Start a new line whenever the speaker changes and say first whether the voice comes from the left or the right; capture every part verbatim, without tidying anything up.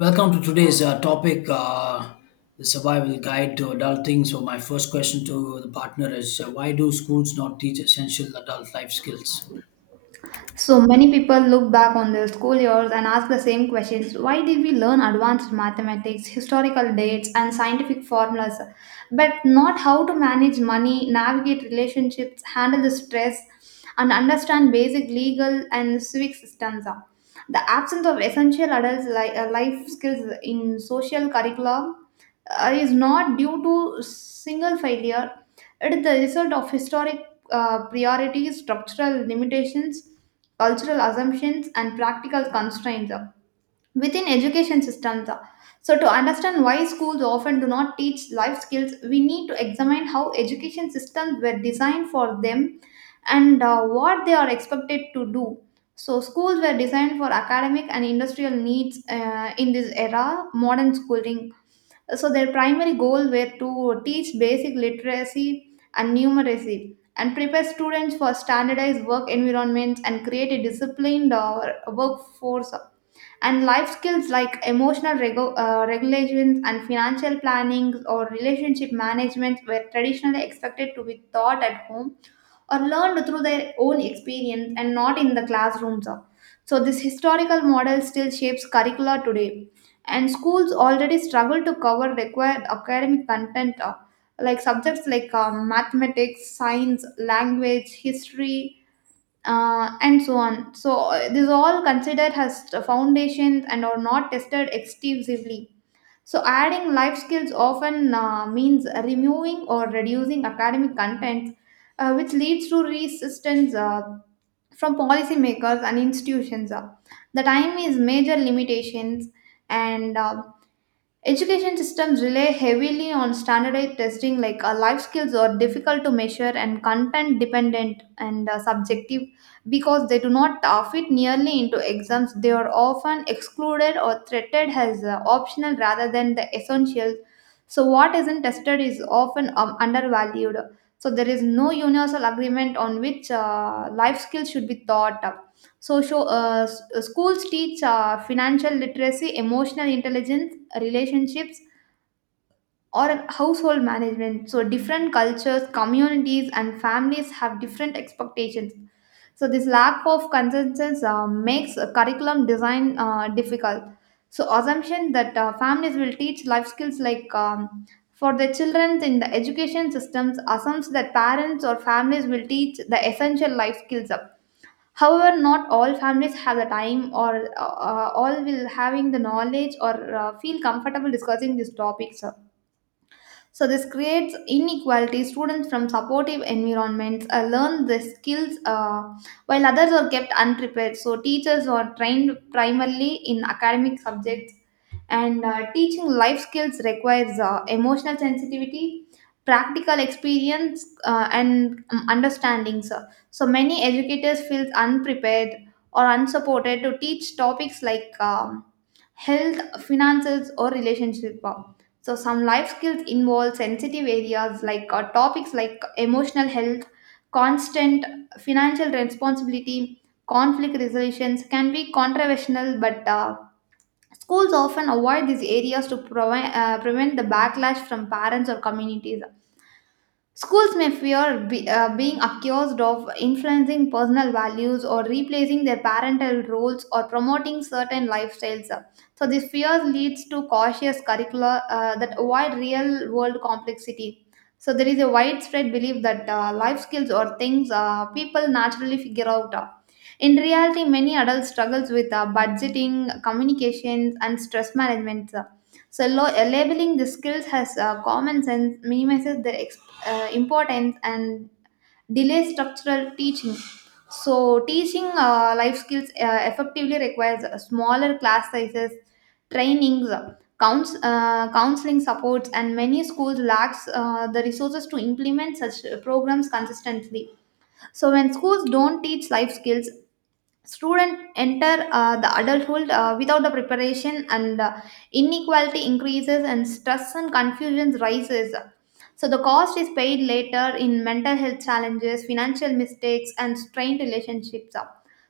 left: Welcome to today's uh, topic, uh, the survival guide to adulting. So, my first question to the partner is uh, why do schools not teach essential adult life skills?
right: So many people look back on their school years and ask the same questions. Why did we learn advanced mathematics, historical dates, and scientific formulas, but not how to manage money, navigate relationships, handle the stress, and understand basic legal and civic systems? The absence of essential adult li- uh, life skills in social curricula uh, is not due to single failure. It is the result of historic uh, priorities, structural limitations, cultural assumptions, and practical constraints uh, within education systems. uh. So, to understand why schools often do not teach life skills, we need to examine how education systems were designed for them and uh, what they are expected to do. So, schools were designed for academic and industrial needs uh, in this era, modern schooling, so their primary goal were to teach basic literacy and numeracy and prepare students for standardized work environments and create a disciplined uh, workforce, and life skills like emotional regu- uh, regulations and financial planning or relationship management were traditionally expected to be taught at home or learned through their own experience and not in the classrooms. So, this historical model still shapes curricula today, and schools already struggle to cover required academic content uh, like subjects like um, mathematics, science, language, history, uh, and so on. So, uh, these all considered as foundations and are not tested extensively, so adding life skills often uh, means removing or reducing academic content, uh, which leads to resistance uh, from policymakers and institutions. Uh, The time is major limitations, and uh, education systems rely heavily on standardized testing, like uh, life skills are difficult to measure and content dependent and uh, subjective because they do not uh, fit nearly into exams. They are often excluded or treated as uh, optional rather than the essentials. So, what isn't tested is often um, undervalued. So, there is no universal agreement on which uh, life skills should be taught. So, show, uh, s- schools teach uh, financial literacy, emotional intelligence, relationships, or household management. So, different cultures, communities, and families have different expectations. So, this lack of consensus uh, makes a curriculum design uh, difficult. So, assumption that uh, families will teach life skills, like um, for the children in the education systems, assumes that parents or families will teach the essential life skills up. However, not all families have the time or uh, uh, all will having the knowledge or uh, feel comfortable discussing these topics. So this creates inequality. Students from supportive environments uh, learn the skills uh, while others are kept unprepared. So teachers are trained primarily in academic subjects, and uh, teaching life skills requires uh, emotional sensitivity, practical experience uh, and um, understanding. So, so many educators feel unprepared or unsupported to teach topics like um, health, finances, or relationship. Wow. So, some life skills involve sensitive areas, like uh, topics like emotional health, constant financial responsibility, conflict resolutions can be controversial, but uh, schools often avoid these areas to provi- uh, prevent the backlash from parents or communities. Schools may fear be, uh, being accused of influencing personal values or replacing their parental roles or promoting certain lifestyles. So this fears leads to cautious curricula uh, that avoid real world complexity. So there is a widespread belief that uh, life skills or things uh, people naturally figure out. In reality, many adults struggles with uh, budgeting, communications, and stress management. So lo- labeling the skills as uh, common sense minimizes their uh, importance and delay structural teaching. So, teaching uh, life skills uh, effectively requires uh, smaller class sizes, trainings, counts, uh, counseling supports, and many schools lacks uh, the resources to implement such programs consistently. So, when schools don't teach life skills, students enter uh, the adulthood uh, without the preparation, and uh, inequality increases, and stress and confusion rises. So the cost is paid later in mental health challenges, financial mistakes, and strained relationships.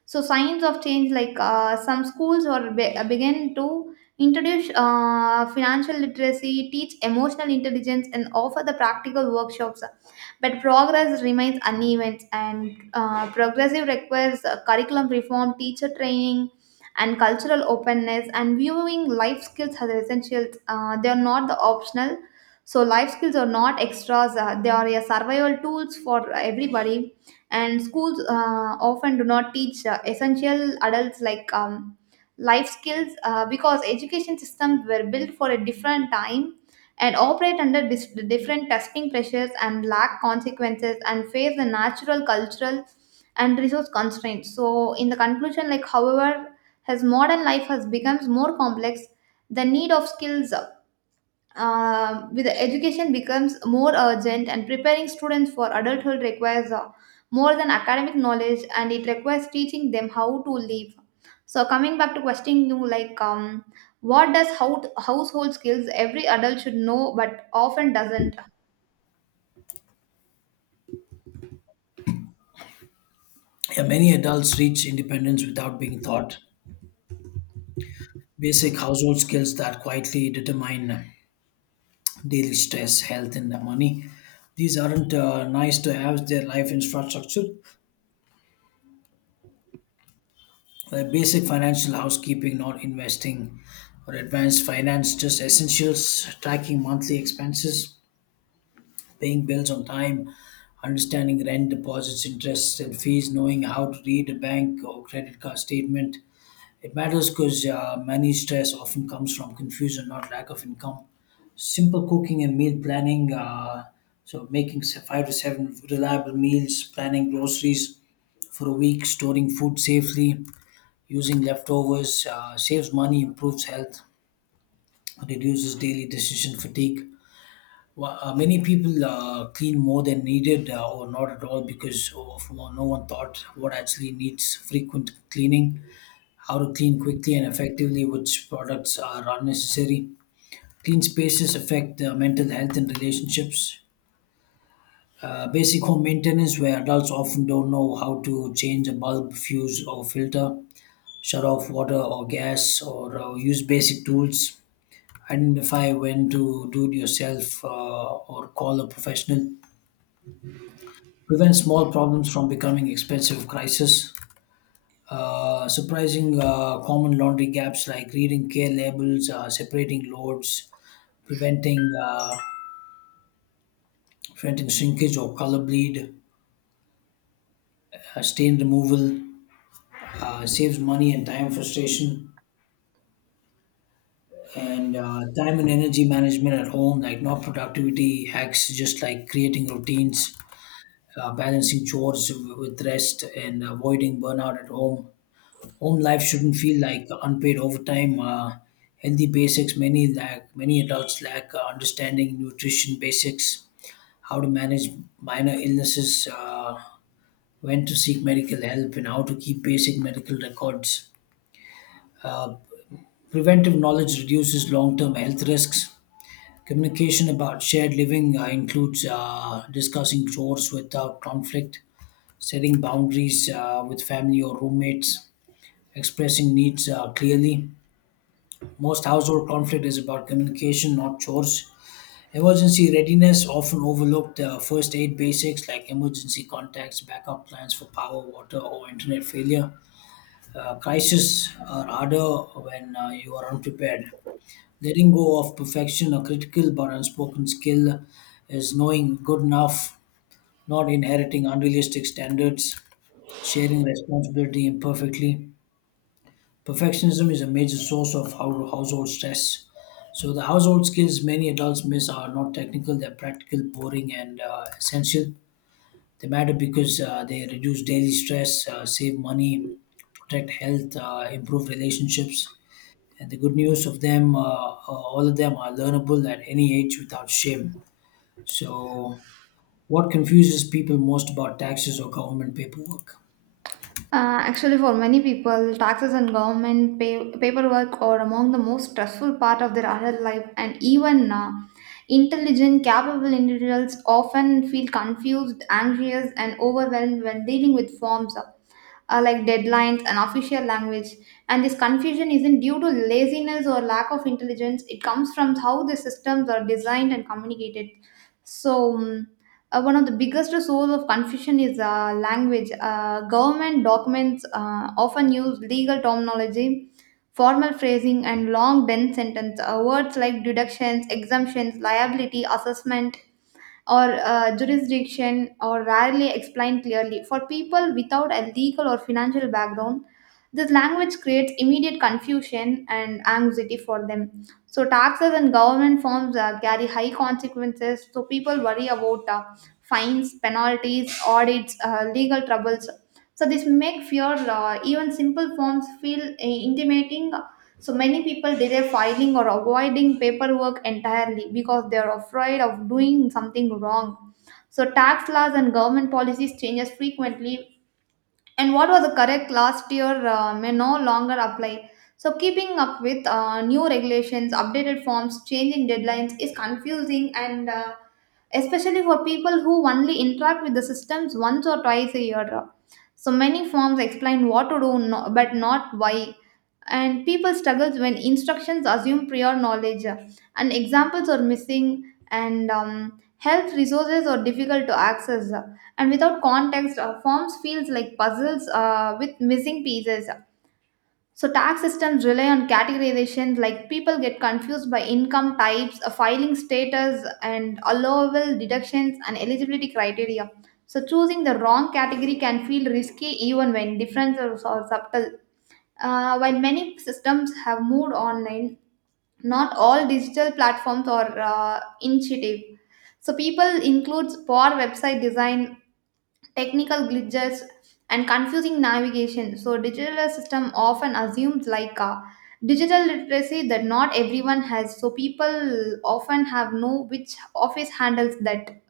right: So signs of change, like uh, some schools or be- uh, begin to introduce uh, financial literacy, teach emotional intelligence, and offer the practical workshops, but progress remains uneven, and uh, progressive requires uh, curriculum reform, teacher training, and cultural openness, and viewing life skills as essentials, uh, they are not the optional. So life skills are not extras, uh, they are a survival tools for everybody, and schools uh, often do not teach uh, essential adults, like um, life skills, uh, because education systems were built for a different time and operate under dis- different testing pressures and lack consequences and face the natural cultural and resource constraints. So in the conclusion, like, however, as modern life has becomes more complex, the need of skills uh, with the education becomes more urgent, and preparing students for adulthood requires uh, more than academic knowledge, and it requires teaching them how to live. So coming back to questioning you, like, um, what does how household skills every adult should know but often doesn't?
left: Yeah, many adults reach independence without being taught basic household skills that quietly determine daily stress, health, and money. These aren't uh, nice to have, their life infrastructure. Like basic financial housekeeping, not investing or advanced finance, just essentials, tracking monthly expenses, paying bills on time, understanding rent, deposits, interests, and fees, knowing how to read a bank or credit card statement. It matters because uh, money stress often comes from confusion, not lack of income. Simple cooking and meal planning, uh, so making se- five to seven reliable meals, planning groceries for a week, storing food safely, using leftovers, uh, saves money, improves health, reduces daily decision fatigue. Wa- uh, Many people uh, clean more than needed, uh, or not at all because of, well, no one thought what actually needs frequent cleaning, how to clean quickly and effectively, which products are unnecessary. Clean spaces affect uh, mental health and relationships. Uh, basic home maintenance, where adults often don't know how to change a bulb, fuse, or filter, shut off water or gas, or uh, use basic tools. Identify when to do it yourself uh, or call a professional, prevent small problems from becoming expensive crises. Uh, surprising uh, common laundry gaps, like reading care labels, uh, separating loads, preventing uh, preventing shrinkage or color bleed, uh, stain removal, uh, saves money and time frustration, and uh, time and energy management at home, like not productivity hacks, just like creating routines, uh, balancing chores with rest, and avoiding burnout at home. Home life shouldn't feel like unpaid overtime. Uh, healthy basics. Many lack. Many adults lack uh, understanding nutrition basics, how to manage minor illnesses, uh, when to seek medical help, and how to keep basic medical records. Uh, Preventive knowledge reduces long-term health risks. Communication about shared living uh, includes uh, discussing chores without conflict, setting boundaries uh, with family or roommates, expressing needs uh, clearly. Most household conflict is about communication, not chores. Emergency readiness often overlooked, the first aid basics like emergency contacts, backup plans for power, water, or internet failure. Uh, crises are harder when uh, you are unprepared. Letting go of perfection, a critical but unspoken skill, is knowing good enough, not inheriting unrealistic standards, sharing responsibility imperfectly. Perfectionism is a major source of hou- household stress. So, the household skills many adults miss are not technical, they're practical, boring, and uh, essential. They matter because uh, they reduce daily stress, uh, save money, protect health, uh, improve relationships. And the good news of them, uh, uh, all of them are learnable at any age without shame. So, what confuses people most about taxes or government paperwork?
right: Uh, actually, for many people, taxes and government pay- paperwork are among the most stressful part of their adult life, and even uh, intelligent, capable individuals often feel confused, anxious, and overwhelmed when dealing with forms, uh, uh, like deadlines and official language. And this confusion isn't due to laziness or lack of intelligence; it comes from how the systems are designed and communicated. So. mm, uh, one of the biggest source of confusion is uh, language. Uh, government documents uh, often use legal terminology, formal phrasing, and long, dense sentence. Uh, words like deductions, exemptions, liability, assessment, or uh, jurisdiction or rarely explained clearly. For people without a legal or financial background, this language creates immediate confusion and anxiety for them. So, taxes and government forms uh, carry high consequences, so people worry about uh, fines, penalties, audits, uh, legal troubles. So, this make fear, uh, even simple forms feel uh, intimidating, so many people delay filing or avoiding paperwork entirely because they are afraid of doing something wrong. So tax laws and government policies changes frequently, and what was correct last year uh, may no longer apply. So, keeping up with uh, new regulations, updated forms, changing deadlines is confusing, and uh, especially for people who only interact with the systems once or twice a year. So, many forms explain what to do no, but not why. And people struggle when instructions assume prior knowledge, and examples are missing, and um, health resources are difficult to access, and without context uh, forms feels like puzzles uh, with missing pieces. So tax systems rely on categorizations, like people get confused by income types, uh, filing status and allowable deductions and eligibility criteria, so choosing the wrong category can feel risky even when differences are subtle. Uh, while many systems have moved online, not all digital platforms are uh, intuitive, so people includes poor website design, technical glitches, and confusing navigation. So, digital system often assumes like uh, digital literacy that not everyone has. So, people often have no which office handles that.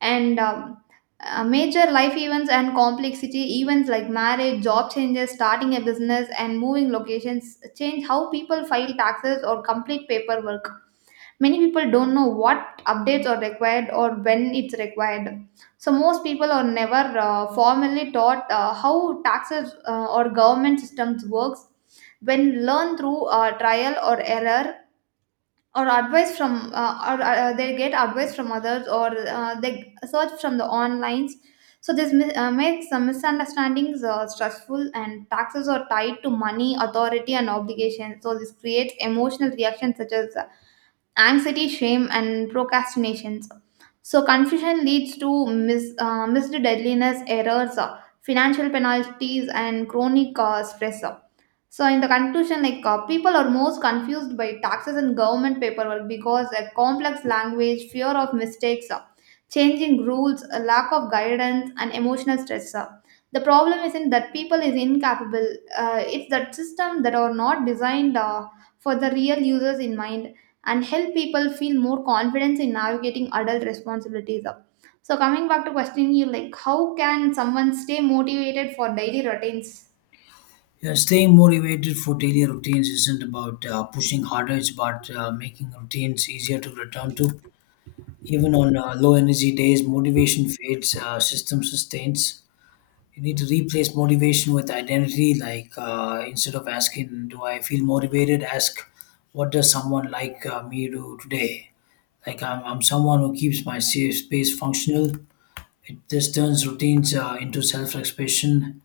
right: And um, uh, Major life events and complexity events, like marriage, job changes, starting a business, and moving locations, change how people file taxes or complete paperwork. Many people don't know what updates are required or when it's required. So, most people are never uh, formally taught uh, how taxes uh, or government systems works. When learn through uh, trial or error, or advice from uh, or uh, uh, they get advice from others, or uh, they search from the online. So this mi- uh, makes some misunderstandings uh, stressful, and taxes are tied to money, authority, and obligation, so this creates emotional reactions such as uh, anxiety, shame, and procrastinations. So, confusion leads to mis- uh, missed deadliness, errors, uh, financial penalties, and chronic uh, stress. So, in the conclusion, like, uh, people are most confused by taxes and government paperwork because a complex language, fear of mistakes, uh, changing rules, a lack of guidance, and emotional stress. uh. The problem isn't that people is incapable; uh, it's that system that are not designed uh, for the real users in mind and help people feel more confidence in navigating adult responsibilities. uh. So, coming back to questioning you, like, how can someone stay motivated for daily routines?
left: Yeah, staying motivated for daily routines isn't about uh, pushing harder, it's about uh, making routines easier to return to. Even on uh, low energy days, motivation fades, uh, system sustains. You need to replace motivation with identity. Like uh, instead of asking, "Do I feel motivated?" ask, "What does someone like uh, me do today?" Like I'm, I'm someone who keeps my safe space functional. It, this turns routines uh, into self expression,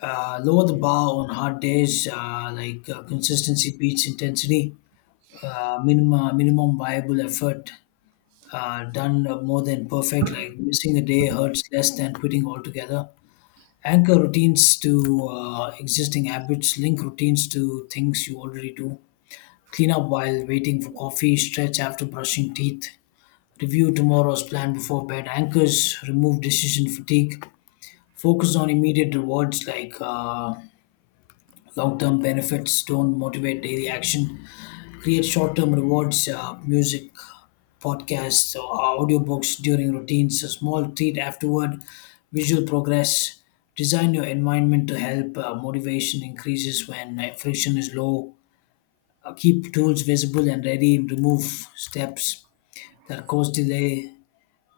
left: uh, lower the bar on hard days, uh, like uh, consistency beats intensity, uh, minimum uh, minimum viable effort uh, done more than perfect. Like missing a day hurts less than quitting altogether. Anchor routines to uh, existing habits. Link routines to things you already do. Clean up while waiting for coffee. Stretch after brushing teeth. Review tomorrow's plan before bed. Anchors remove decision fatigue. Focus on immediate rewards. like. Uh, Long term benefits don't motivate daily action. Create short term rewards, uh, music, podcasts, or audiobooks during routines, a small treat afterward, visual progress. Design your environment to help. Uh, motivation increases when uh, friction is low. Uh, keep tools visible and ready. Remove steps that cause delay.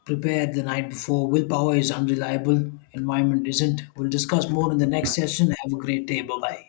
left: Prepare the night before. Willpower is unreliable. Environment isn't. We'll discuss more in the next session. Have a great day. Bye bye.